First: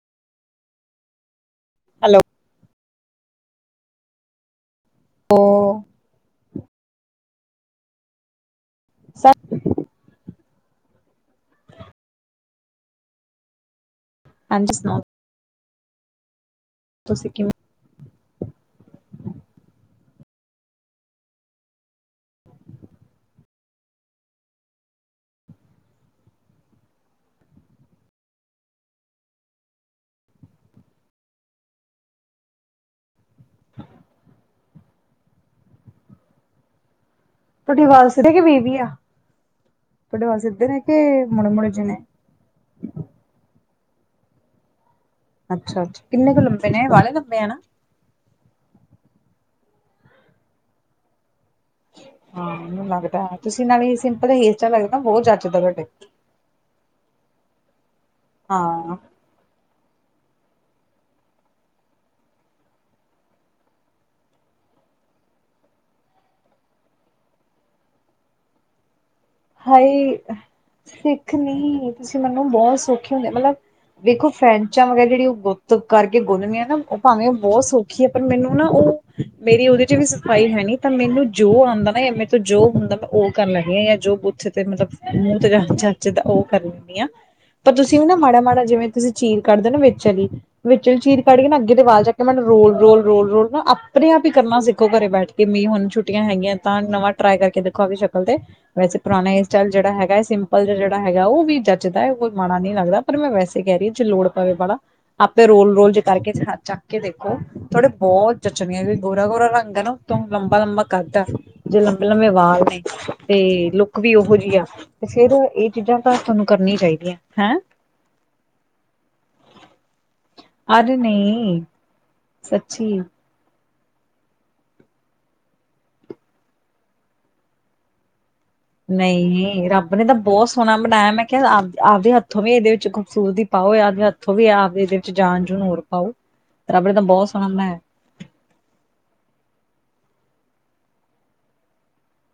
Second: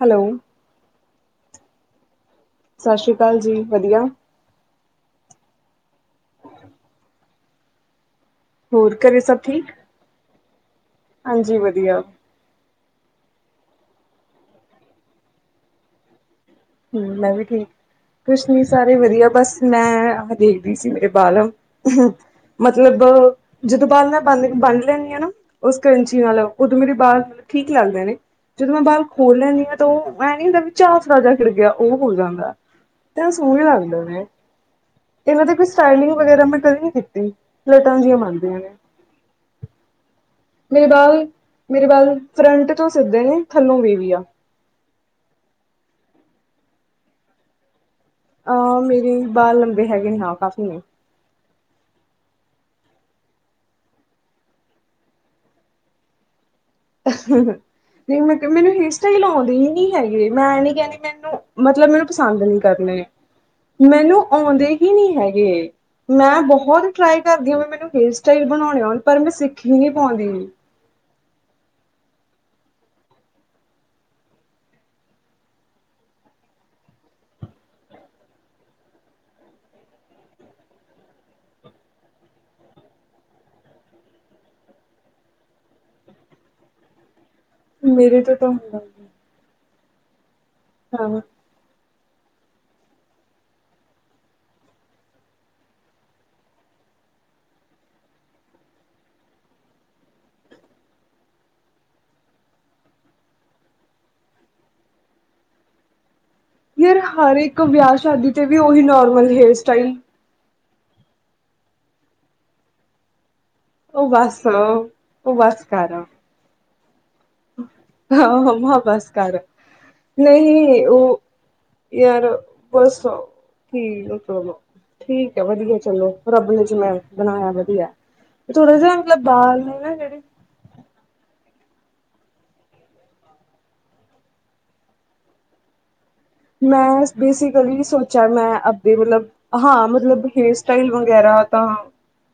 Hello. Hello. ਸਾਸ਼ੀ ਕਾਲ ਜੀ, 'ਵਧੀਆ। ਹੋਰ ਅੱਛਾ [inaudible] ਹੋਰ ਘਰੇ ਸਰ ਸਭ ਠੀਕ। ਹਾਂਜੀ ਵਧੀਆ। ਹਾਂਜੀ ਸੁਨਾਔ? ਹਮ, ਤੁਸੀਂ ਮੈਂ ਵੀ ਕਿਵੇਂ ਠੀਕ। ਕੁਛ ਨੀ ਸਾਰੇ ਵਧੀਆ ਬਸ ਮੈਂ ਆ ਦੇਖਦੀ ਸੀ ਮੇਰੇ ਬਾਲ ਅਹ ਮਤਲਬ ਜਦੋਂ ਬਾਲ ਮੈਂ ਬੰ ਬੰਨ ਲੈਂਨੀ ਆ ਨਾ ਉਸ ਕਰੰਚੀ ਨਾਲ ਉਦੋਂ ਮੇਰੇ ਬਾਲ ਠੀਕ ਲੱਗਦੇ ਨੇ। ਜਦੋਂ ਮੈਂ ਬਾਲ ਖੋਲ ਲੈਂਨੀ ਆ ਤੇ ਏਨੀ ਹੋਂਦਾ ਬੀ ਚਝ ਫੜ ਜਾ [unintelligible] ਖਿੜ ਗਿਆ, ਔ ਹੋ ਜਾਂਦੈ ਤੈਂ ਸੋਨੇ ਲੱਗਦੇ ਨੇ। ਇਨਾ ਤੇ ਕੋਈ ਸਟਾਈਲਿੰਗ ਵਗੈਰਾ ਮੈਂ ਕਦੇ ਨੀ ਕੀਤੀ। ਤੋਡੇ ਲਟਾਂ ਵਾਲ ਜਿਹੀਆਂ ਸਿੰਘ ਆ ਕੇ ਬਣਦੀਆਂ ਨੇ ਬੀਵੀ। [unintelligible] ਤੋਡੇ ਵਾਲ ਸਿਲ ਮੇਰੇ ਬਾਲ, ਮੇਰੇ ਬਾਲ ਫਰੰਟ ਤੋਂ ਸਿੱਧੇ ਨੇ ਥੱਲੋਂ ਵੀੇ ਵੀ ਆ। ਅੱਛਾ- ਅੱਛਾ ਕਿੰਨੇ ਕੁ ਲੰਬੇ ਨੇ ਵਾਹਲੇ ਲੰਬੇ ਆ ਨਾ। ਅ ਮੇਰੇ ਬਾਲ ਲੰਬੇ ਹੈਗੇਨੇ ਹਾਂ ਕਾਫੀ ਨੇ। ਹਾਂ ਮੈਨੂੰ ਲਗਦਾ, ਤੁਸੀਂ ਨਾਲੇ ਹੀ ਸਿੰਪਲ ਹੇੲਰ ਸਟਾਇਲ ਰਖਦੇ ਬੋਤ ਜੱਚਦੇ ਤੋਡੇ। ਅਹਹ ਨੀ ਮੈਂ ਮੈਨੂੰ ਹੇਅਰ ਹਾਂ ਸਟਾਈਲ ਆਉਂਦੇ ਨੀ। ਨੀ ਹੈਗੇ ਮੈਂ ਐ ਨੀ ਕੈਂਦੀ ਮੈਨੂੰ ਮਤਲਬ ਮੈਨੂੰ ਪਸੰਦ ਨਹੀਂ ਕਰਨੇ ਮੈਨੂੰ ਆਉਂਦੇ ਹੀ ਨਹੀਂ ਹੈਗੇ। ਨਾ ਬਹੋਤ ਟਰਾਈ ਕਰਦੀ ਹ ਵੀ ਮੈਨੂੰ ਹੇਅਰ ਸਟਾਈਲ ਬਨੋਨੇ ਔਨ ਪਰ ਮੈਂ ਸਿਂ ਹਾਏ ਸਿੱਖ ਨੀ, ਤੁਸੀਂ ਮੈਨੂੰ ਬੋਤ ਸੌਖੇ ਹੁੰਦੇ ਮਤਲਬ ਵੇਖੋ ਫਰੇਂਚਾ ਵਗੈ ਜੇੜੀ ਔ ਗੁੱਤ ਕਰਕੇ ਗੁੰਨਨੀਆਂ ਨਾ ਔ ਭਾਵੇਂ ਔ ਬੋਤ ਸੌਖੀ ਹੈ ਪਰ ਮੈਨੂੰ ਨਾ ਔ ਮੇਰੀ ਔਦੇ ਚ ਵੀ ਸਫਾਈ ਹੈਨੀ ਤਾਂ ਮੈਨੂੰ ਜੋ ਔਂਦਾ ਨਾ ਯਾਂ ਮੇਰੇ ਤੋਂ ਜੋ ਹੁੰਦਾ ਮੈਂ ਔਹ ਕਰ ਲੈਂਨੀ ਆ ਜੋ ਉੱਥੇ ਤੇ ਮਤਲਬ ਮੂੰਹ ਤੇ ਜੱਚਦਾ ਔਹ ਕਰ ਲੈਂਨੀ ਆ ਪਰ ਤੁਸੀਂ ਵੀ ਨਾ ਮੇਰੇ ਤੋਂ ਮਾੜਾ, ਤਾਂ ਮਾੜਾ ਜਿਵੇਂ ਤੁਸੀਂ ਚੀਰ ਕੱਢਦੇ ਨਾ ਵਿੱਚ ਆਲੀ ਵਿਚੋ ਹਾਂ ਚੀਰ ਕੱਢ ਕੇ ਨਾ ਅੱਗੇ ਦੇ ਵਾਲ ਚੱ ਮੈਨੂੰ ਰੋਲ, ਰੋਲ, ਰੋਲ, ਰੋਲ ਨਾ ਆਪਣੇ ਆਪ ਈ ਕਰਨਾ ਸਿੱਖੋ ਘਰੇ ਬੈਠ ਕੇ ਵੀ ਹੁਣ ਛੁੱਟੀਆਂ ਹੈਗੀਆਂ ਤਾਂ ਨਵਾਂ ਟਰਾਈ ਕਰਕੇ ਦੇਖੋ ਆਪਣੀ ਸ਼ਕਲ ਤੇ ਵੈਸੇ ਪੁਰਾਣੇ ਹੇਅਰ ਸਟਾਈਲ ਜਿਹੜਾ ਹੈਗੈ ਸਿੰਪਲ ਜਾ ਜਿਹੜਾ ਹੈਗੈ ਉਹ ਵੀ ਜੱੱਚਦੈ ਕੋਈ ਮਾੜਾ ਨਹੀਂ ਲੱਗਦਾ। ਪਰ ਮੈਂ ਵੈਸੇ ਕਹਿ ਰੀ ਆ ਜੇ ਲੋੜ ਪਵੇ ਵਾਲਾ ਆਪੇ ਰੋਲ, ਰੋਲ ਜੇ ਕਰਕੇ ਚੱਕ ਯਾਰ ਕੇ ਦੇਖੋ ਹਰ ਇੱਕ ਥੋਡੇ ਵਿਆਹ ਸ਼ਾਦੀ ਬਹੁਤ ਤੇ ਉਹੀ ਜਚਣੀਆਂ ਵੀ ਗੋਰਾ, ਨੋਰਮਲ ਗੋਰਾ ਹੇਅਰ ਰੰਗ ਐ ਸਟਾਈਲ ਨਾ। ਤੋਂ ਲੰਬਾ ਲੰਬਾ ਕੱਦ ਆ ਜੇ ਲੰਬੇ ਲੰਬੇ ਵਾਲ ਨੇ ਤੇ ਲੁੱਕ ਉਹ ਵੀ ਉਹੋ ਬਸ ਜੀ ਆ, ਤੇ ਫੇਰ ਉਹ ਬਸ ਇਹ ਕਰ ਚੀਜ਼ਾਂ ਤਾਂ ਥੋਨੂੰ ਕਰਨੀ ਚਾਹੀਦੀਆਂ। ਹੈਂ ਹਾਂ ਮੰਮਾ ਬਸ ਕਰ, ਨਹੀਂ ਅਰੇ ਓ ਨਹੀਂ ਯਾਰ ਸੱਚੀ ਪਰਸੌ ਠੀਕ ਆ, ਚਲੋ ਠੀਕ ਐ ਵਧੀਆ ਚਲੋ ਰੱਬ ਨੇ ਜਿਵੇਂ ਬਣਾਇਆ ਵਧੀਐ। ਨਈ ਰੱਬ ਨੇ ਤਾਂ ਜਿਹੜੇ ਬੋਤ ਸੋਹਣਾ ਬਣਾਇਆ ਮੈਂ ਕਿਹਾ ਆਪ ਆਪਦੇ ਹੱਥੋਂ ਵੀ ਇਹਦੇ ਵਿੱਚ ਖੂਬਸੂਰਤੀ ਪਾਓ ਆਪਦੇ ਹੱਥੋਂ ਵੀ ਆਪ ਇਹਦੇ ਜਾਨ ਜੂਨ ਹੋਰ ਪਾਓ। ਰੱਬ ਨੇ ਤਾਂ ਮੈਂ ਬਹੁਤ ਸੋਹਣਾ ਬਣਾਇਆ ਬੇਸਿਕਲੀ ਸੋਚ ਚਲ ਮੈਂ ਆਪਦੇ ਮਤਲਬ ਹਾਂ ਮਤਲਬ ਹੇਅਰ ਸਟਾਈਲ ਵਗੈਰਾ ਤਾਂ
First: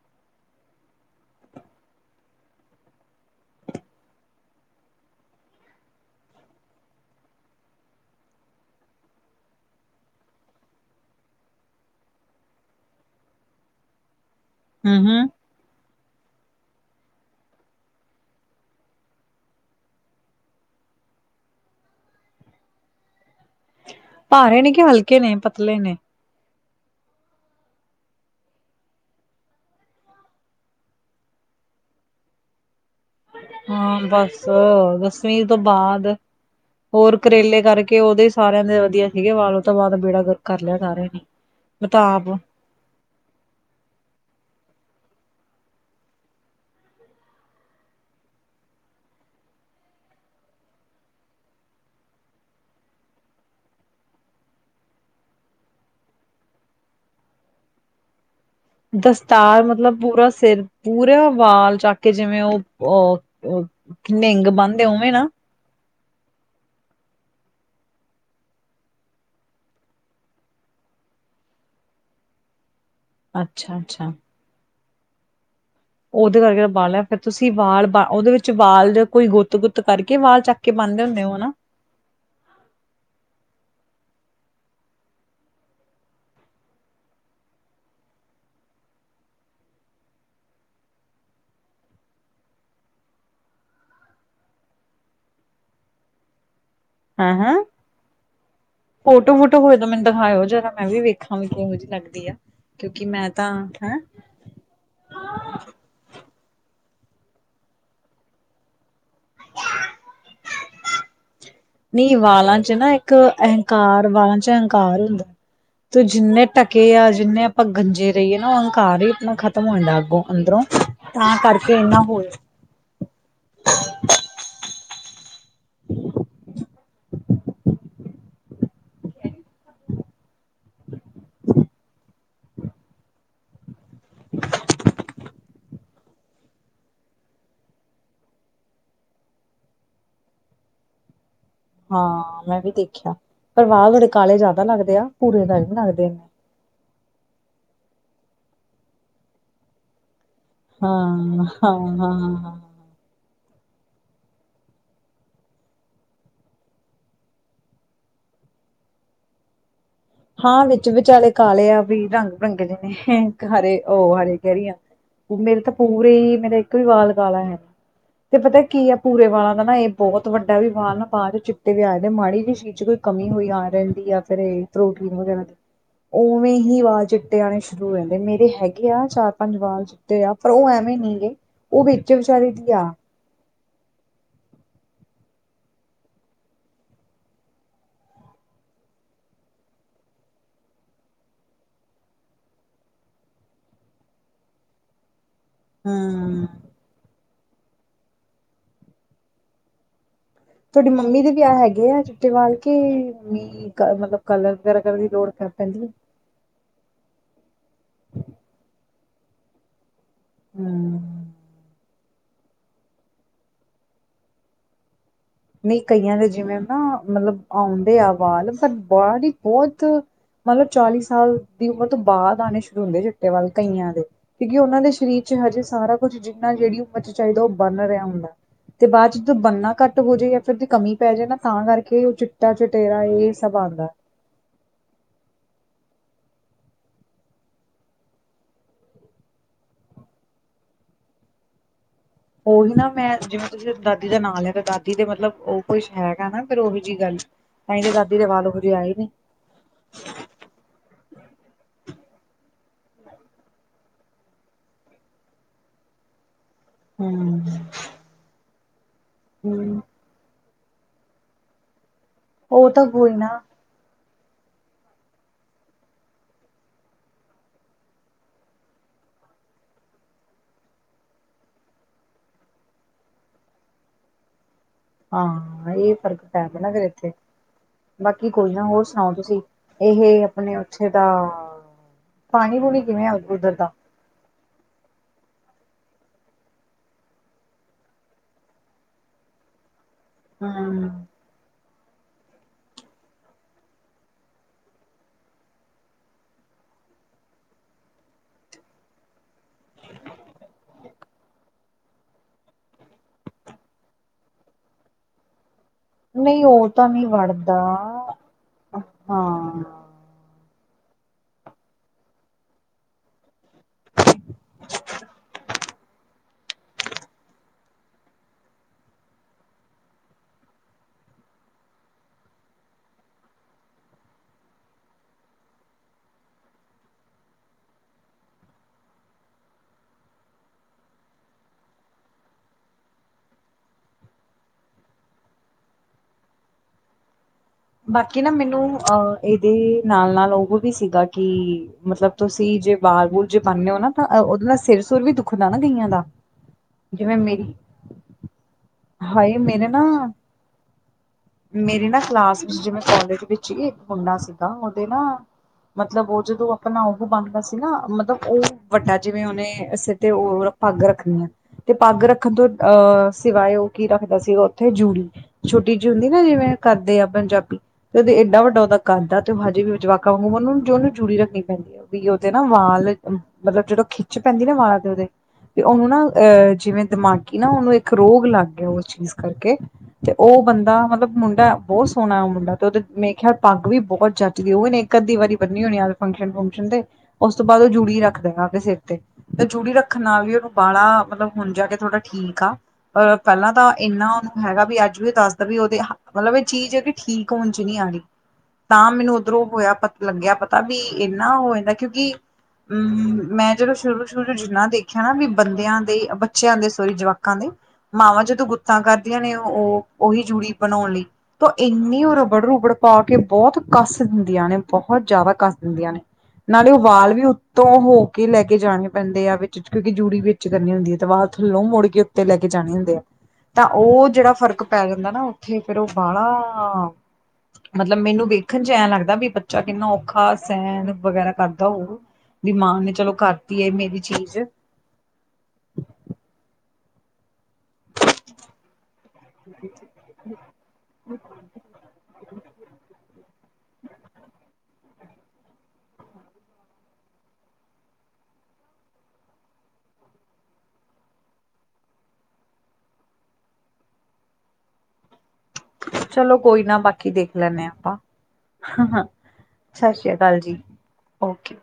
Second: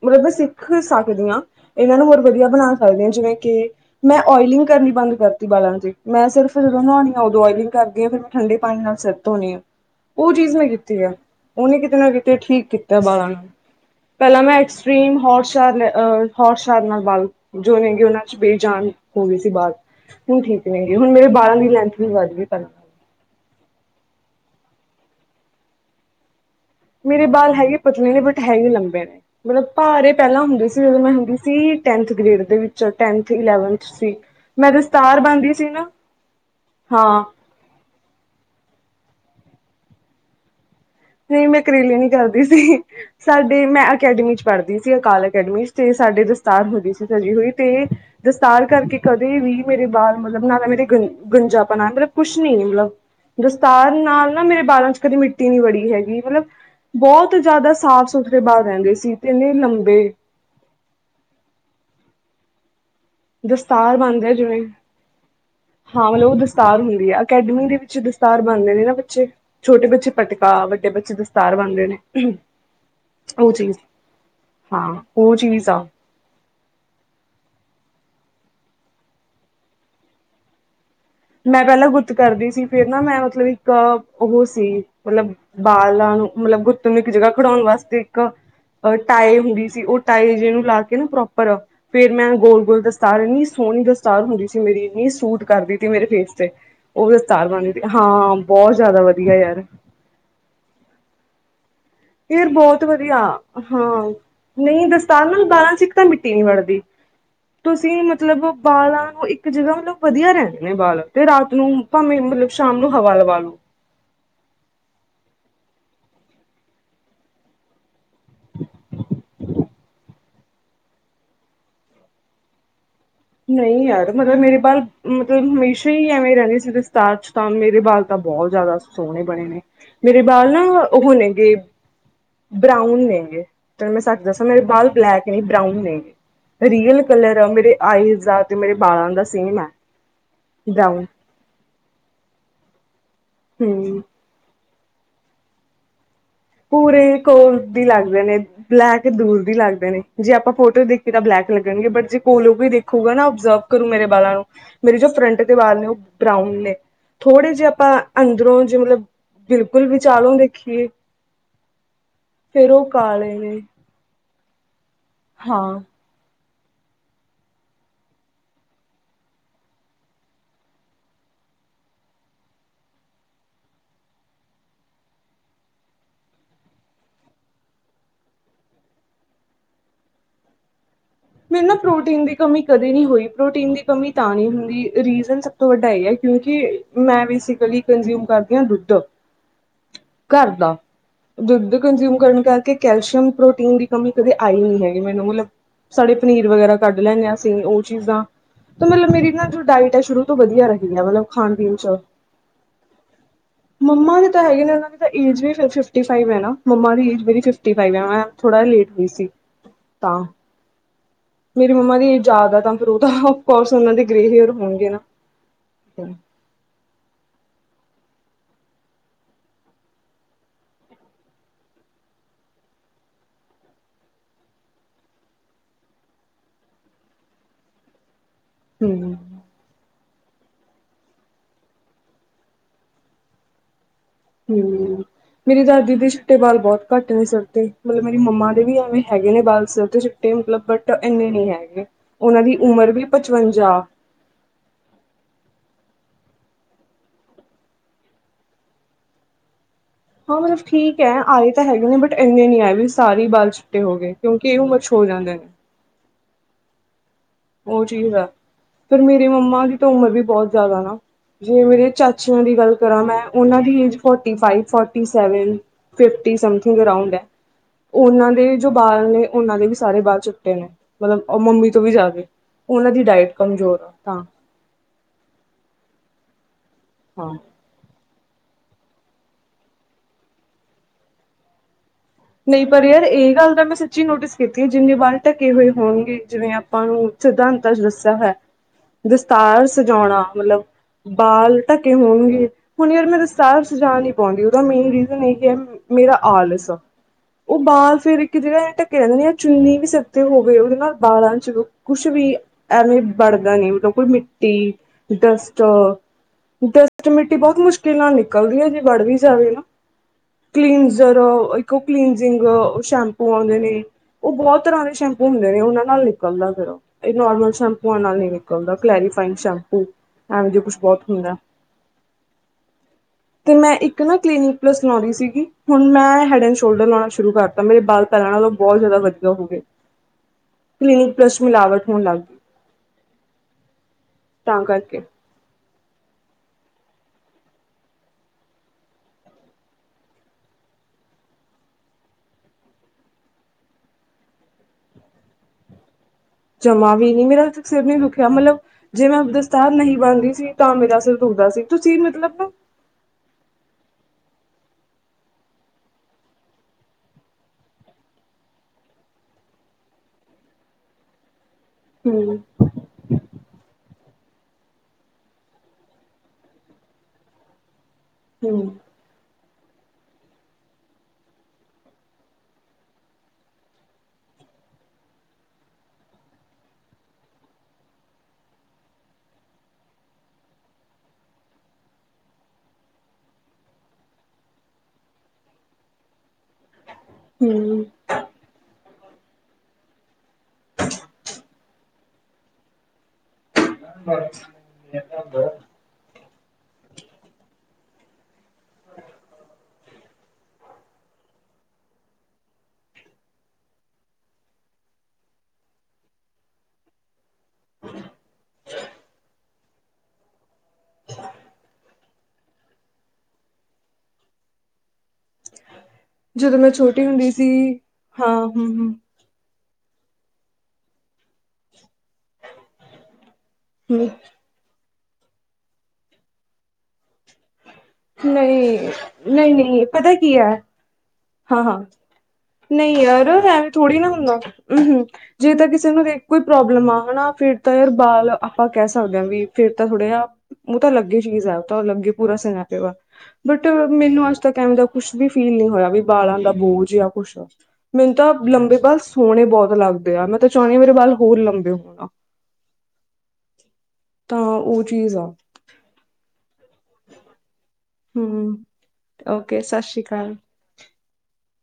ਮਤਲਬ ਮੈਂ ਸਿੱਖ ਸਕਦੀ ਆ ਇਹਨਾਂ ਨੂੰ ਹੋਰ ਵਧੀਆ ਬਣਾ ਸਕਦੀ ਆ ਜਿਵੇਂ ਕਿ ਮੈਂ ਓਇਲਿੰਗ ਕਰਨੀ ਬੰਦ ਕਰਤੀ ਬਾਲਾਂ ਤੇ ਮੈਂ ਸਿਰਫ਼ ਜਦੋਂ ਨਹਾਣੀ ਆ ਉਦੋਂ ਓਇਲਿੰਗ ਕਰਦੀ ਆ ਫਿਰ ਮੈਂ ਠੰਡੇ, ਪਾਣੀ ਨਾਲ ਸਿਰ ਧੋਣੀ ਆ। ਉਹ ਚੀਜ਼ ਮੈਂ ਕੀਤੀ ਆ ਉਹਨੇ ਕਿਤੇ ਨਾ ਕਿਤੇ ਠੀਕ ਕੀਤਾ ਬਾਲਾਂ ਨੂੰ ਪਹਿਲਾਂ ਮੈਂ। ਹੂੰ ਸਟ੍ਰਰੀਮ ਹੂੰ ਹੋਰਸ ਅਹ ਹੋਟਸ਼ਾਰ ਨਾਲ ਬਾਲ ਜੋ ਨੇਗੇ ਉਹਨਾਂ ਚ ਬੇਜਾਨ ਹੋ ਗਈ ਸੀ ਬਾਲ। ਹੁਣ ਠੀਕ ਨੇ ਗੇ ਹੁਣ ਮੇਰੇ ਬਾਲਾਂ ਦੀ ਲੈਂਥ ਵੀ ਵੱਧ ਗੀ ਪਹਿਲੇ, ਭਾਰੇ ਨੇ ਕਿ ਹਲਕੇ ਨੇ ਪਤਲੇ ਨੇ। ਮੇਰੇ ਬਾਲ ਹੈਗੇ ਪਤਨੀ ਨੇ ਬਟ ਹੈਗੇ ਲੰਬੇ ਨੇ। ਮਤਲਬ ਭਾਰੇ ਪਹਿਲਾਂ ਹੁੰਦੇ ਸੀ ਜਦੋਂ ਮੈਂ ਹੁੰਦੀ ਸੀ ਟੈਂਥ ਗ੍ਰੇਡ ਦੇ ਵਿੱਚ। ਟੈਨਥ ਇਲਵਨਥ ਚ ਹਾਂ ਸੀ ਬਸ ਮੈਂ ਦਸਤਾਰ ਦਸਵੀਂ ਬਣਦੀ ਤੋਂ ਸੀ ਨਾ। ਬਾਅਦ ਹੋਰ ਹਾਂ ਕਰੇਲੇ ਕਰਕੇ ਉਹਦੇ ਸਾਰਿਆਂ ਦੇ ਵਧੀਆ ਸੀਗੇ ਵਾਲ ਓ ਤੋਂ ਬਾਅਦ ਬੇੜਾ ਗਰਕ ਕਰ ਲਿਆ ਸਾਰੇ। ਨਹੀਂ ਮੈਂ ਕਰੇਲੇ ਨੀ ਕਰਦੀ ਸੀ। ਸਾਡੇ ਮੈਂ ਅਕੈਡਮੀ ਚ ਪੜ੍ਹਦੀ ਸੀ ਅਕਾਲ ਅਕੈਡਮੀ ਚ ਤੇ ਸਾਡੇ ਦਸਤਾਰ ਹੁੰਦੀ ਸੀ ਸਜੀ ਹੋਈ ਤੇ। ਦਸਤਾਰ ਕਰਕੇ ਕਦੇ ਵੀ ਮੇਰੇ ਬਾਲ ਮਤਲਬ ਨਾਲ ਮੇਰੇ ਗ ਗੰਜਾਪਣਾ ਮੇਰੇ ਮਤਲਬ ਕੁਛ ਨੀ ਮਤਲਬ ਦਸਤਾਰ ਨਾਲ ਨਾ ਮੇਰੇ ਬਾਲਾਂ ਚ ਕਦੀ ਮਿੱਟੀ ਨੀ ਵੜੀ। ਹੈਗੀ ਮਤਲਬ ਬਹੁਤ ਜ਼ਿਆਦਾ ਸਾਫ ਸੁਥਰੇ ਬਾਲ ਰਹਿੰਦੇ ਸੀ ਤੇ ਇੰਨੇ ਦਸਤਾਰ ਲੰਬੇ। ਮਤਲਬ ਪੂਰਾ ਸਿਰ ਪੂਰਾ ਵਾਲ ਚਾਕੇ ਜਿਵੇਂ ਓ ਅਹ ਦਸਤਾਰ ਬਣਦੇ ਜਿਵੇਂ। ਹਾਂ ਮਤਲਬ ਓ ਦਸਤਾਰ ਹੁੰਦੀ ਆ ਅਕੈਡਮੀ ਦੇ ਵਿੱਚ ਦਸਤਾਰ ਬਣਦੇ ਨੇ ਨਾ ਬੱਚੇ। ਛੋਟੇ ਬੱਚੇ ਪਟਕਾ ਵੱਡੇ ਬੱਚੇ ਦਸਤਾਰ ਬਣਦੇ ਨੇ। ਓ ਚੀਜ਼ ਅੱਛਾ-ਅੱਛਾ ਹਾਂ ਓ ਚੀਜ਼ ਆ। ਉਹਦੇ ਕਰਕੇ ਬਾਲਾ ਫਿਰ ਤੁਸੀਂ ਵਾਲ ਬ ਉਹਦੇ ਵਿੱਚ ਵਾਲ ਕੋਈ ਗੁੱਤ ਗੁੱਤ ਕਰਕੇ ਵਾਲ ਚੱਕ ਕੇ ਵਾਂਦੇ ਹੁੰਦੇ ਓ। ਮੈਂ ਪਹਿਲਾਂ ਗੁੱਤ ਕਰਦੀ ਸੀ ਫੇਰ ਨਾ ਮੈਂ ਮਤਲਬ ਇੱਕ ਉਹ ਸੀ ਮਤਲਬ ਬਾਲਾਂ ਨੂੰ ਮਤਲਬ ਗੁੱਤ ਨੂੰ ਇੱਕ ਜਗ੍ਹਾ ਖੜੋਉਣ ਵਾਸਤੇ ਇੱਕ ਅ ਟਾਏ ਹੁੰਦੀ ਸੀ ਉਹ ਟਾਏ ਜਿਹਨੂੰ ਲਾ ਕੇ ਨਾ ਪ੍ਰੋਪਰ। ਫੇਰ ਮੈਂ ਗੋਲ ਗੋਲ ਦਸਤਾਰ ਇੰਨੀ ਸੋਹਣੀ ਦਸਤਾਰ ਹੁੰਦੀ ਸੀ ਮੇਰੀ ਇੰਨੀ ਸੂਟ ਕਰਦੀ। ਮੇਰੇ ਫੇਸ ਤੇ ਓ ਦਸਤਾਰ ਹਾਂ-ਹਾਂ। ਬਣ ਦੀ ਹਾਂ ਬਹੁਤ ਜ਼ਿਆਦਾ ਵਧੀਆ ਫੋਟੋ-ਫੋਟੋ ਯਾਰ। ਹੋਏ ਮੈਨੂੰ ਦਿਖਾਇਓ ਜ਼ਰਾ। ਮੈਂ ਵੀ ਵੇਖਾਂ ਇਹੋ ਜਿਹਾ ਲਗਦਾ। ਫਿਰ ਬਹੁਤ ਵਧੀਆ ਹਾਂ। ਨਹੀਂ ਦਸਤਾਰ ਮੈਨੂੰ ਦਾਰਾਂ ਚ' ਇੱਕ ਤਾਂ ਮਿੱਟੀ ਨਹੀਂ ਵੜਦੀ। ਤੁਸੀਂ ਮਤਲਬ ਬਾਲਾਂ ਨੂੰ ਇੱਕ ਜਗ੍ਹਾ ਮਤਲਬ ਵਧੀਆ ਰਹਿੰਦੇ ਨੇ ਬਾਲ। ਤੇ ਰਾਤ ਨੂੰ, ਭਾਵੇਂ ਮਤਲਬ ਸ਼ਾਮ ਨੂੰ ਹਵਾ ਲਵਾ ਲਓ। ਹੰਕਾਰ ਵਾਲਾਂ ਚ' ਹੰਕਾਰ ਹੁੰਦਾ ਤੇ ਜਿੰਨੇ ਢਕੇ ਆ, ਜਿੰਨੇ ਆਪਾਂ ਕਜੇ ਰਹੀਏ ਨਾ ਉਹ ਅਹੰਕਾਰ ਹੀ ਆਪਣਾ ਖਤਮ ਹੋ ਜਾਂਦਾ ਅੱਗੋਂ ਅੰਦਰੋਂ, ਤਾਂ ਕਰਕੇ ਇੰਨਾ ਹੋ ਜਾ ਨਹੀਂ ਯਾਰ ਮਤਲਬ ਮੇਰੇ ਬਾਲ ਮਤਲਬ ਹਮੇਸ਼ਾ ਹੀ ਐਵੇਂ ਰਹਿੰਦੇ ਸੀ ਦਸਤਾਰ ਚ' ਤਾਂ ਮੇਰੇ ਬਾਲ ਤਾਂ ਬਹੁਤ ਜ਼ਿਆਦਾ ਸੋਹਣੇ ਬਣੇ ਨੇ, ਮੇਰੇ ਬਾਲ ਨਾ ਉਹ ਨੇਗੇ ਬਰਾਊਨ ਨੇਗੇ। ਹੈ, ਮੈਂ ਸੱਚ ਦੱਸਾਂ ਮੇਰੇ ਬਾਲ ਬਲੈਕ ਨ, ਬਰਾਊਨ ਨੇ ਰੀਅਲ ਕਲਰ ਮੇਰੇ ਆਈ ਦਾ ਤੇ, ਮੇਰੇ ਬਾਲਾਂ ਦਾ ਸੇਮ ਹੈ ਦਊ। ਹਾਂ। ਮੈਂ ਵੀ ਦੇਖਿਆ ਪਰ ਵਾਹ ਹਮ ਮਰੇ ਕਾਲੇ ਜ਼ਿਆਦਾ ਲੱਗਦੇ ਆ, ਪੂਰੇ ਗ ਵੀ ਲੱਗਦੇ ਇਨੇ। ਭੂਰੇ ਕੋਲ ਦੀ ਲੱਗਦੇ ਨੇ, ਬਲੇਕ ਦੂਰ ਦੀ ਲੱਗਦੇ ਨੇ ਜੇ ਆਪਾਂ ਫੋਟੋ ਦੇਖੀ ਤਾਂ ਹਾਂ, ਬਲੈਕ ਹਾਂ, ਲੱਗਣਗੇ ਬਟ ਜੇ ਹਾਂ, ਕੋਲ ਹਾਂ। ਵੀ ਦੇਖ ਖੂਗਾ ਨਾ ਓਬਜ਼ਰਵ ਕਰੂ ਮੇਰੇ ਬਾਲਾਂ ਨੂੰ, ਮੇਰੇ ਜੋ ਫਰੰਟ ਦੇ ਬਾਲ ਨੇ ਉਹ ਬਰਾਊਨ ਨੇ। ਥੋੜੇ ਜਿ ਆਪਾਂ ਅੰਦਰੋਂ ਜੇ ਮਤਲਬ ਬਿਲਕੁਲ ਵੀ ਚਾਲ ਹਾਂ ਵਿੱਚ ਵਿਚਾਲੇ ਕਾਲੇ ਆ ਵੀ ਰੰਗ ਬਿਰੰਗ ਫੇਰ ਉਹ ਜਿਣੇ ਕਾਲੇ ਨੇ ਹਰੇ। ਉਹ ਹਾਲ ਕਹਿ ਰਹੀ ਆ ਮੇਰੇ ਤਾਂ ਹਾਂ ਪੂਰੇ ਹੀ ਮੇਰਾ ਇੱਕ ਵੀ ਵਾਲ ਕਾਲਾ ਹੈ ਨਾ। ਤੇ ਪਤਾ ਕੀ ਆ ਭੂਰੇ ਵਾਲਾਂ ਦਾ ਨਾ ਇਹ ਬਹੁਤ ਵੱਡਾ ਵੀ ਵਾਲ ਨਾ ਬਾਲ ਚ' ਚਿੱਟੇ ਵੀ ਆਜਦੇ ਮਾੜੀ ਵੀ ਸ਼ੀ ਚ' ਕੋਈ ਕਮੀ ਹੋਈ ਆ ਰਹਿੰਦੀ ਆ ਫਿਰ ਇਹ ਪ੍ਰੋਟੀਨ ਵਗੈਰਾ ਦੀ। ਉਵੇਂ ਹੀ ਆਵਾਜ਼ ਚਿੱਟੇ ਆਉਣੇ ਸ਼ੁਰੂ ਹੋ ਜਾਂਦੇ ਮੇਰੇ ਹੈਗੇ ਆ ਚਾਰ -ਪੰਜ ਵਾਲ ਚਿੱਟੇ। ਦੇ ਆ ਪਰ ਉਹ ਐਵੇਂ ਨਹੀਂ ਗਏ। ਮੇਰੇ ਨਾ ਪ੍ਰੋਟੀਨ ਦੀ ਕਮੀ ਕਦੇ ਨਹੀਂ ਹੋਈ ਪ੍ਰੋਟੀਨ ਦੀ। ਕਮੀ ਤਾਂ ਨਹੀਂ ਹੁੰਦੀ, ਰੀਜ਼ਨ ਸਭ ਤੋਂ ਵੱਡਾ ਇਹ ਹੈ ਕਿਉਂਕਿ, ਮੈਂ ਬੇਸਿਕਲੀ ਕੰਜ਼ਿਊਮ ਕਰਦੀ ਹਾਂ ਦੁੱਧ। ਘਰ ਦਾ। ਦੁੱਧ ਕੰਜ਼ਿਊਮ ਕਰਨ ਕਰਕੇ ਕੈਲਸ਼ੀਅਮ, ਪ੍ਰੋਟੀਨ ਦੀ ਕਮੀ ਕਦੇ ਆਈ ਨਹੀਂ ਹੈਗੀ ਮੈਨੂੰ ਮਤਲਬ। ਸਾਡੇ ਪਨੀਰ ਹੂੰ। ਵਗੈਰਾ ਕੱਢ ਲੈਂਦੇ ਹਾਂ ਅਸੀਂ ਉਹ ਚੀਜ਼ਾਂ ਤੇ, ਮਤਲਬ ਮੇਰੀ ਨਾ ਜੋ ਡਾਇਟ ਹੈ ਸ਼ੁਰੂ ਵਧੀਆ ਤੁਹਾਡੀ ਰਹੀ ਹੈ ਮੰਮੀ ਮਤਲਬ ਦੇ ਖਾਣ- ਵਿਆਹ ਪੀਣ ਹੈਗੇ ਚ'। ਆ ਚਿੱਟੇ ਵਾਲ ਕੇ ਮੰਮੀ ਕ ਮਤਲਬ ਮੰਮਾ ਦੇ ਤਾਂ ਕਲਰ ਹੈਗੇ ਨੇ ਵਗੈਰਾ ਉਹਨਾਂ ਦੀ ਕਰਨ ਤਾਂ ਲੋੜ ਏਜ ਕਰ ਵੀ ਫ ਪੈਂਦੀ ਫਿਫਟੀ ਫਾਈਵ ਹੈ ਨਾ, ਮੰਮਾ ਦੀ ਏਜ ਮੇਰੀ ਫਿਫਟੀ ਫਾਈਵ ਹੈ ਮੈ ਥੋੜਾ ਲੇਟ ਹੋਈ ਸੀ ਤਾਂ। ਹੂ ਮੇਰੀ ਮੰਮਾ ਦੀ ਯਾਦ ਆ ਤਾਂ ਵਿਰੋਧ ਅਫਕਰਸ ਉਹਨਾਂ ਦੇ ਗ੍ਰੇਹੇਰ ਹੋਣਗੇ ਨਾ। ਨਹੀਂ ਕਈਆਂ ਦੇ ਜਿਵੇਂ ਨਾ ਮਤਲਬ ਆਉਂਦੇ ਆ ਵਾਲ ਪਰ ਬੀ ਬਹੁਤ ਮਤਲਬ ਚਾਲੀ ਸਾਲ ਦੀ ਉਮਰ ਤੋਂ ਬਾਅਦ ਆਉਣੇ ਸ਼ੁਰੂ ਹੁੰਦੇ ਚਿੱਟੇ ਵੱਲ ਕਈਆਂ ਦੇ। ਕਿਉਂਕਿ ਉਹਨਾਂ ਦੇ ਸਰੀਰ ਚ' ਹਜੇ ਸਾਰਾ ਕੁਝ ਜਿੰਨਾ ਜਿਹੜੀ ਉਮਰ ਚ' ਚਾਹੀਦਾ ਉਹ ਬਣ ਰਿਹਾ ਹੁੰਦਾ। ਤੇ ਬਾਅਦ ਚ' ਹਮ ਜਦੋਂ ਬੰਨਾ ਘੱਟ। ਟ ਹੋ ਜੇ ਜਾਂ ਫਿਰਦੀ ਕਮੀ ਪੈ ਜਾਏ ਨਾ ਤਾਂ ਕਰਕੇ ਉਹ ਚਿੱਟਾ ਚੁਟੇਰਾ ਇਹ ਸਭ ਆਉਂਦਾ। ਹੂ ਮੇਰੀ ਦਾਦੀ ਦੇ ਚਿੱਟੇ ਬਾਲ ਬਹੁਤ ਘੱਟ ਨੇ ਸਿਰ ਤੇ, ਮਤਲਬ ਮੇਰੀ ਮੰਮਾ ਦੇ ਵੀ ਐਵੇਂ ਹੈਗੇ ਨੇ ਬਾਲ ਸਿਰ ਤੇ। ਮਤਲਬ ਬਟ ਇੰਨੇ ਨਹੀਂ ਹੈਗੇ ਉਹਨਾਂ ਦੀ ਉਹੀ ਨਾ ਉਮਰ ਵੀ ਮੈਂ ਜਿਵੇਂ ਤੁਸੀਂ ਪਚਵੰਜਾ। ਦਾਦੀ ਦਾ ਨਾਲਿਆ ਤਾਂ ਦਾਦੀ ਦੇ ਮਤਲਬ ਉਹ ਕੁਛ ਹੈਗਾ ਨਾ ਫਿਰ ਉਹੋ ਜਿਹੀ ਗੱਲ ਕ ਤੇ ਦਾਦੀ ਦੇ ਵਾਲੋ ਜਹੇ ਆਏ ਹੀ ਨਾ। [inaudible] ਹਾਂ ਮਤਲਬ ਠੀਕ ਹੈ ਆਏ ਤਾਂ ਹੈਗੇ ਨੇ ਬਟ ਇੰਨੇ ਨਹੀਂ ਆਏ ਵੀ ਸਾਰੇ ਹੀ ਬਾਲ ਚਿੱਟੇ ਹੋ ਗਏ ਕਿਉਂਕਿ ਇਹ ਉਮਰ ਚ' ਹੋ ਜਾਂਦੇ ਨੇ। ਹੂ ਉਹ ਚੀਜ਼ ਹੈ, ਫਿਰ ਮੇਰੇ ਮੰਮਾ ਦੀ ਹੂੰ, ਤਾਂ ਉਮਰ ਵੀ ਬਹੁਤ ਜ਼ਿਆਦਾ ਨਾ ਜੇ ਮੇਰੇ ਚਾਚੇ ਬੱਚਿਆਂ ਦੀ ਉਹ ਗੱਲ ਤਾਂ ਕਰਾਂ ਕੋਈ ਮੈਂ ਨਾ ਉਹਨਾਂ ਦੀ age forty five forty seven fifty something around ਹੈ ਉਹਨਾਂ ਦੇ ਜੋ ਬਾਲ ਨੇ ਉਹਨਾਂ ਦੇ ਵੀ ਸਾਰੇ ਬਾਲ ਚਿੱਟੇ ਨੇ ਮਤਲਬ ਉਹ ਮੰਮੀ ਤੋਂ ਵੀ ਜਿਆਦਾ ਉਹਨਾਂ ਦੀ ਡਾਇਟ ਕਮਜ਼ੋਰ ਆ ਹਾਂ ਹਾਂ ਇਹ ਫ਼ਰਕ ਪੈਦਾ ਨਾ ਫੇਰ ਇੱਥੇ ਹਾਂ ਬਾਕੀ ਕੋਈ ਨਾ ਹੋਰ ਸੁਣਾਓ ਤੁਸੀਂ ਇਹ ਆਪਣੇ ਉੱਥੇ ਦਾ ਪਾਣੀ ਨਹੀਂ ਪੂਣੀ ਪਰ ਯਾਰ ਕਿਵੇਂ ਆ ਇਹ ਗੱਲ ਉੱਧਰ ਤਾਂ ਦਾ ਮੈਂ ਸੱਚੀ ਨੋਟਿਸ ਕੀਤੀ ਹੈ ਜਿਨੇ ਬਾਲ ਢਕੇ ਹੋਏ ਹੋਣਗੇ ਜਿਵੇਂ ਆਪਾਂ ਨੂੰ ਸਿਧਾਂਤਾਂ ਚ ਦੱਸਿਆ ਹੋਇਆ ਦਸਤਾਰ ਸਜਾਉਣਾ ਮਤਲਬ ਹੂੰ। ਬਾਲ ਢਕੇ ਹੋਣਗੇ ਹੁਣ ਯਾਰ ਮੈਂ ਦਸਤਾਰ ਸਜਾ ਨੀ ਪਾਉਂਦੀ ਉਹਦਾ ਮੇਨ ਰੀਜ਼ਨ ਇਹ ਹੈ ਮੇਰਾ ਆਲਸ ਆ ਉਹ ਬਾਲ ਫੇਰ ਇੱਕ ਜਗਾ ਢਕੇ ਰਹਿੰਦੇ ਆ ਚੁੰਨੀ ਵੀ ਸਿਰ ਤੇ ਹੋਵੇ ਉਹਦੇ ਨਾਲ ਬਾਲਾਂ ਚ ਲੋਕ ਕੁਛ ਵੀ ਐਵੇਂ ਬਣਦਾ ਨਹੀਂ ਮਤਲਬ ਕੋਈ ਮਿੱਟੀ ਡਸਟ ਨਹੀਂ ਉਹ ਤਾਂ ਨਹੀਂ ਡਸਟ ਮਿੱਟੀ ਬਹੁਤ ਵੜਦਾ ਮੁਸ਼ਕਿਲ ਨਾਲ ਨਿਕਲਦੀ ਹੈ ਜੇ ਵੜ ਵੀ ਜਾਵੇ ਨਾ ਹਾਂ ਕਲੀਨਜ਼ਰ, ਇਕ ਉਹ ਕਲੀਨਜ਼ਿੰਗ ਸ਼ੈਪੂ ਉਹ ਆਉਂਦੇ ਨੇ ਉਹ ਬਹੁਤ ਤਰ੍ਹਾਂ ਦੇ ਸ਼ੈਂਪੂ ਹੁੰਦੇ ਨੇ ਉਹਨਾਂ ਨਾਲ ਨਿਕਲਦਾ ਫਿਰ ਉਹ ਇਹ ਨੋਰਮਲ ਸ਼ੈਂਪੂਆਂ ਨਾਲ ਨਹੀਂ ਨਿਕਲਦਾ ਕਲੈਰੀਫਾਈੰਗ ਸ਼ੈਂਪੂ ਐਵੇਂ ਜ ਕੁਛ ਬਹੁਤ ਹੁੰਦਾ ਤੇ ਮੈਂ ਇੱਕ ਨਾ ਕਲੀਨਿਕ ਪਲਸ ਲਾਉਂਦੀ ਸੀਗੀ ਹੁਣ ਮੈਂ ਹੈਡ ਐਂਡ ਸ਼ੋਲ ਸ਼ੋਲਡਰ ਲਾਉਣਾ ਸ਼ੁਰੂ ਕਰਤਾ ਮੇਰੇ ਬਾਲ ਪਹਿਲਾਂ ਨਾਲੋਂ ਬਹੁਤ ਜ਼ਿਆਦਾ ਵਧੀਆ ਹੋ ਗਏ ਕਲੀਨਿਕ ਪਲੱਸ ਮਿਲਾਵਟ ਹੋਣ ਲੱਗ ਗਈ ਤਾਂ ਕਰਕੇ ਬਾਕੀ ਨਾ ਮੈਨੂੰ ਅਹ ਇਹਦੇ ਨਾਲ ਨਾਲ ਉਹ ਵੀ ਸੀਗਾ ਕਿ ਮਤਲਬ ਤੁਸੀਂ ਜੇ ਵਾਲ ਵੂਲ ਜੇ ਬਨਦੇ ਹੋ ਨਾ ਤਾਂ ਉਹਦੇ ਦਾ ਸਿਰ ਸੁਰ ਵੀ ਦੁਖਦਾ ਨਾ ਕਈਆਂ ਦਾ ਜਮਾ ਵੀ ਜਿਵੇਂ ਨੀ ਮੇਰਾ ਮੇਰੀ ਅੱਜ ਤੱਕ ਸਿਰ ਨਹੀ ਦੁਖਿਆ ਮਤਲਬ ਜੇ ਮੈਂ ਹਾਏ ਮੇਰੇ ਦਸਤਾਰ ਨਾ ਨਹੀਂ ਬਨਦੀ ਸੀ। ਤਾਂ ਮੇਰਾ ਸਿਰ ਦੁਖਦਾ ਸੀ ਮੇਰੀ ਤੁਸੀਂ ਨਾ ਮਤਲਬ ਕਲਾਸ ਵਿੱਚ ਜਿਵੇਂ ਕਾਲਜ ਵਿੱਚ ਜੀ ਇਕ ਮੁੰਡਾ ਸੀਗਾ ਉਹਦੇ ਨਾ ਮਤਲਬ ਉਹ ਜਦੋਂ ਆਪਣਾ ਉਹ ਬਣਦਾ ਸੀ ਨਾ ਮਤਲਬ ਉਹ ਵੱਡਾ ਜਿਵੇਂ ਉਹਨੇ ਸਿਰ ਤੇ ਉਹ ਪੱਗ ਰੱਖਣੀ ਹੈ। ਤੇ ਪੱਗ ਰੱਖਣ ਹੂੰ ਤੋਂ ਅਹ ਸਿਵਾਏ ਉਹ ਕੀ ਰੱਖਦਾ ਸੀਗਾ ਉੱਥੇ ਜੂੜੀ। ਛੋਟੀ ਜੋ ਹੁੰਦੀ ਨਾ ਜਿਵੇਂ ਕਰਦੇ ਆ ਪੰਜਾਬੀ, ਤੇ ਉਹਦੇ ਏਡਾ ਵੱਡਾ ਹੂੰ ਉਹਦਾ ਕਰਦਾ ਤੇ ਉਹ ਹਜੇ ਵੀ ਜਵਾਕਾਂ ਵਾੰਗੂ ਮ ਉਹਨੂੰ-ਉਹਨੂੰ ਜੂੜੀ ਰੱਖਣੀ ਪੈਂਦੀ ਹੈ ਵੀ ਉਹਦੇ ਨਾ ਵਾਲ, ਮਤਲਬ ਜਦੋਂ ਖਿੱਚ ਪੈਂਦੀ ਨਾ ਵਾਲਾਂ ਤੇ ਉਹਦੇ ਤੇ ਉਹਨੂੰ ਨਾ ਅਹ ਜਿਵੇਂ ਦਿਮਾਗੀ ਨਾ ਉਹਨੂੰ ਇੱਕ ਰੋਗ ਲੱਗ ਗਿਆ ਉਸ ਚੀਜ਼ ਕਰਕੇ ਤੇ ਉਹ ਬੰਦਾ ਦਾ ਮਤਲਬ ਮੁੰਡਾ ਬਹੁਤ ਸੋਹਣਾ ਉਹ ਮੁੰਡਾ, ਤੇ ਉਹਦੇ ਮੇਰਾ ਖਿਆਲ ਪੱਗ ਵੀ ਬਹੁਤ ਜੱਚਦੀ, ਉਹ ਵੀ ਇੱਕ ਅੱਧੀ ਵਾਰੀ ਬੰਨੀ ਹੋਣੀ ਏ ਫੰਕਸ਼ਨ-ਫੁਕਸ਼ਨ ਤੇ ਉਸ ਤੋਂ ਬਾਅਦ ਉਹ ਹੂੰ ਜੂੜੀ ਰੱਖ ਰੱਖਦੇ ਵੀ ਸਿਰ ਤੇ। ਤੇ ਜੂੜੀ ਰੱਖਣ ਨਾਲ ਵੀ ਉਹਨੂੰ ਬਾਹਲਾ ਮਤਲਬ ਹੁਣ ਜਾ ਕੇ ਥੋੜਾ ਠੀਕ ਆ ਪਰ ਪਹਿਲਾਂ ਤਾਂ ਇੰਨਾ ਉਨੂੰ ਹੈਗਾ ਵੀ ਅੱਜ ਵੀ ਦੱਸ ਮਤਲਬ ਇਹ ਚੀਜ਼ ਹੈ ਕਿ ਠੀਕ ਹੋਣ ਚ ਨਹੀਂ ਆ ਰਹੀ ਤਾਂ ਮੈਨੂੰ ਉੱਧਰੋਂ ਹੋਇਆ ਪਤ ਲਗਿਆ ਪਤਾ ਵੀ ਇੰਨਾ ਉਹ ਹੋ ਜਾਂਦਾ ਕਿਉਂਕਿ ਹਮ ਮੈਂ ਜਦੋੰ ਸ਼ੁਰੂ-ਸ਼ੁਰੂ ਚ ਜਿੰਨਾ ਦੇਖਿਆ ਨਾ। ਵੀ ਬੰਦਿਆਂ ਦੇ, ਬੱਚਿਆਂ ਦੇ ਸੋਰੀ ਜਵਾਕਾਂ ਦੇ ਮਾਵਾਂ ਜਦੋਂ ਗੁੱਤਾਂ ਕਰਦੀਆਂ ਨੇ ਉਹ, ਉਹੀ ਜੂੜੀ ਬਣਾਉਣ ਲਈ ਤੋਂ ਇੰਨੀ ਰਬੜ-ਰੁਬੜ ਪਾ ਕੇ ਬਹੁਤ ਕੱਸ ਦਿੰਦੀਆਂ ਨੇ। ਬਹੁਤ ਜ਼ਿਆਦਾ ਕੱਸ ਦਿੰਦੀਆਂ ਨੇ ਜਦੋਂ ਨਾਲੇ ਮੈਂ ਉਹ ਛੋਟੀ ਵਾਲ ਵੀ ਹੁੰਦੀ ਸੀ ਉੱਤੋਂ ਹੋ ਕੇ ਹਾਂ ਲੈ ਕੇ ਹੂੰ ਜਾਣੇ ਹੂੰ ਪੈਂਦੇ ਆ ਕਿਉਂਕਿ ਜੂੜੀ ਵਿੱਚ ਕਰਨੀ ਹੁੰਦੀ ਹੈ, ਤੇ ਵਾਲ ਥਲੋੰ ਮੋੜ ਕੇ ਉੱਤੇ ਲੈ ਕੇ ਜਾਣੇ ਹੁੰਦੇ ਆ ਤਾਂ ਉਹ ਹੂੰ ਜਿਹੜਾ ਫ਼ਰਕ ਪੈ ਜਾਂਦਾ ਨਾ ਉੱਥੇ ਫੇਰ ਉਹ ਬਾਹਲਾ ਮਤਲਬ ਮੈਨੂੰ ਵੇਖਣ ਚ ਨਹੀਂ ਐਂ ਲੱਗਦਾ ਵੀ ਨਹੀਂ ਬੱਚਾ ਕਿੰਨਾ ਨਹੀਂ ਪਤਾ ਔਖਾ ਕੀ ਹੈ ਸਹਿਣ ਵਗੈਰਾ ਹਾਂ ਕਰਦਾ ਹਾਂ ਹੋੳ ਬੀ ਮਾਂ ਨੇ ਚਲੋ ਕਰਤੀ ਏ ਮੇਰੀ ਚੀਜ਼ ਹੂੰ-ਹੂੰ ਜੇ ਤਾਂ ਕਿਸੇ ਨੂੰ ਇਕੋ ਪ੍ਰੋਬਲਮ ਆ ਹਨਾ ਫੇਰ ਤਰਬਾਲ ਆਪਾਂ ਕਹਿ ਸਕਦੇ ਹਾਂ ਵੀ ਫੇਰ ਤਾਂ ਖੜੇ ਹਾ। ਉਹ ਤਾਂ ਅੱਲਗ ਇ ਚੀਜ਼ ਆ। ਉਹ ਤਾਂ ਅੱਲਗ ਹੀ ਪੂਰਾ ਸਮਾ ਬਟ ਮੈਨੂੰ ਅੱਜ ਤੱਕ ਐਵੇਂ ਦਾ ਕੁਛ ਵੀ ਫੀਲ ਨਹੀਂ ਹੋਇਆ, ਵੀ ਬਾਲਾਂ ਦਾ ਬੋਝ ਜਾਂ ਕੁਛ ਮੈਨੂੰ ਤਾਂ ਲੰਬੇ ਬਾਲ ਸੋਹਣੇ ਬਹੁਤ ਲੱਗਦੇ ਆ। ਮੈਂ ਤਾਂ ਚਾਹੁੰਦੀ ਹਾਂ ਮੇਰੇ ਬਲ ਹੋਰ ਲੰਬੇ ਹੋਣ। ਤਾਂ ਉਹ ਚੀਜ਼ ਆ। ਚਲੋ ਕੋਈ ਨਾ ਬਾਕੀ ਦੇਖ ਲੈਂਦੇ ਹਾਂ ਆਪਾਂ। ਹੂੰ ਹਾਂ-ਹਾਂ ਸਤਿ ਸ੍ਰੀ ਅਕਾਲ ਜੀ, ਓਕੇ।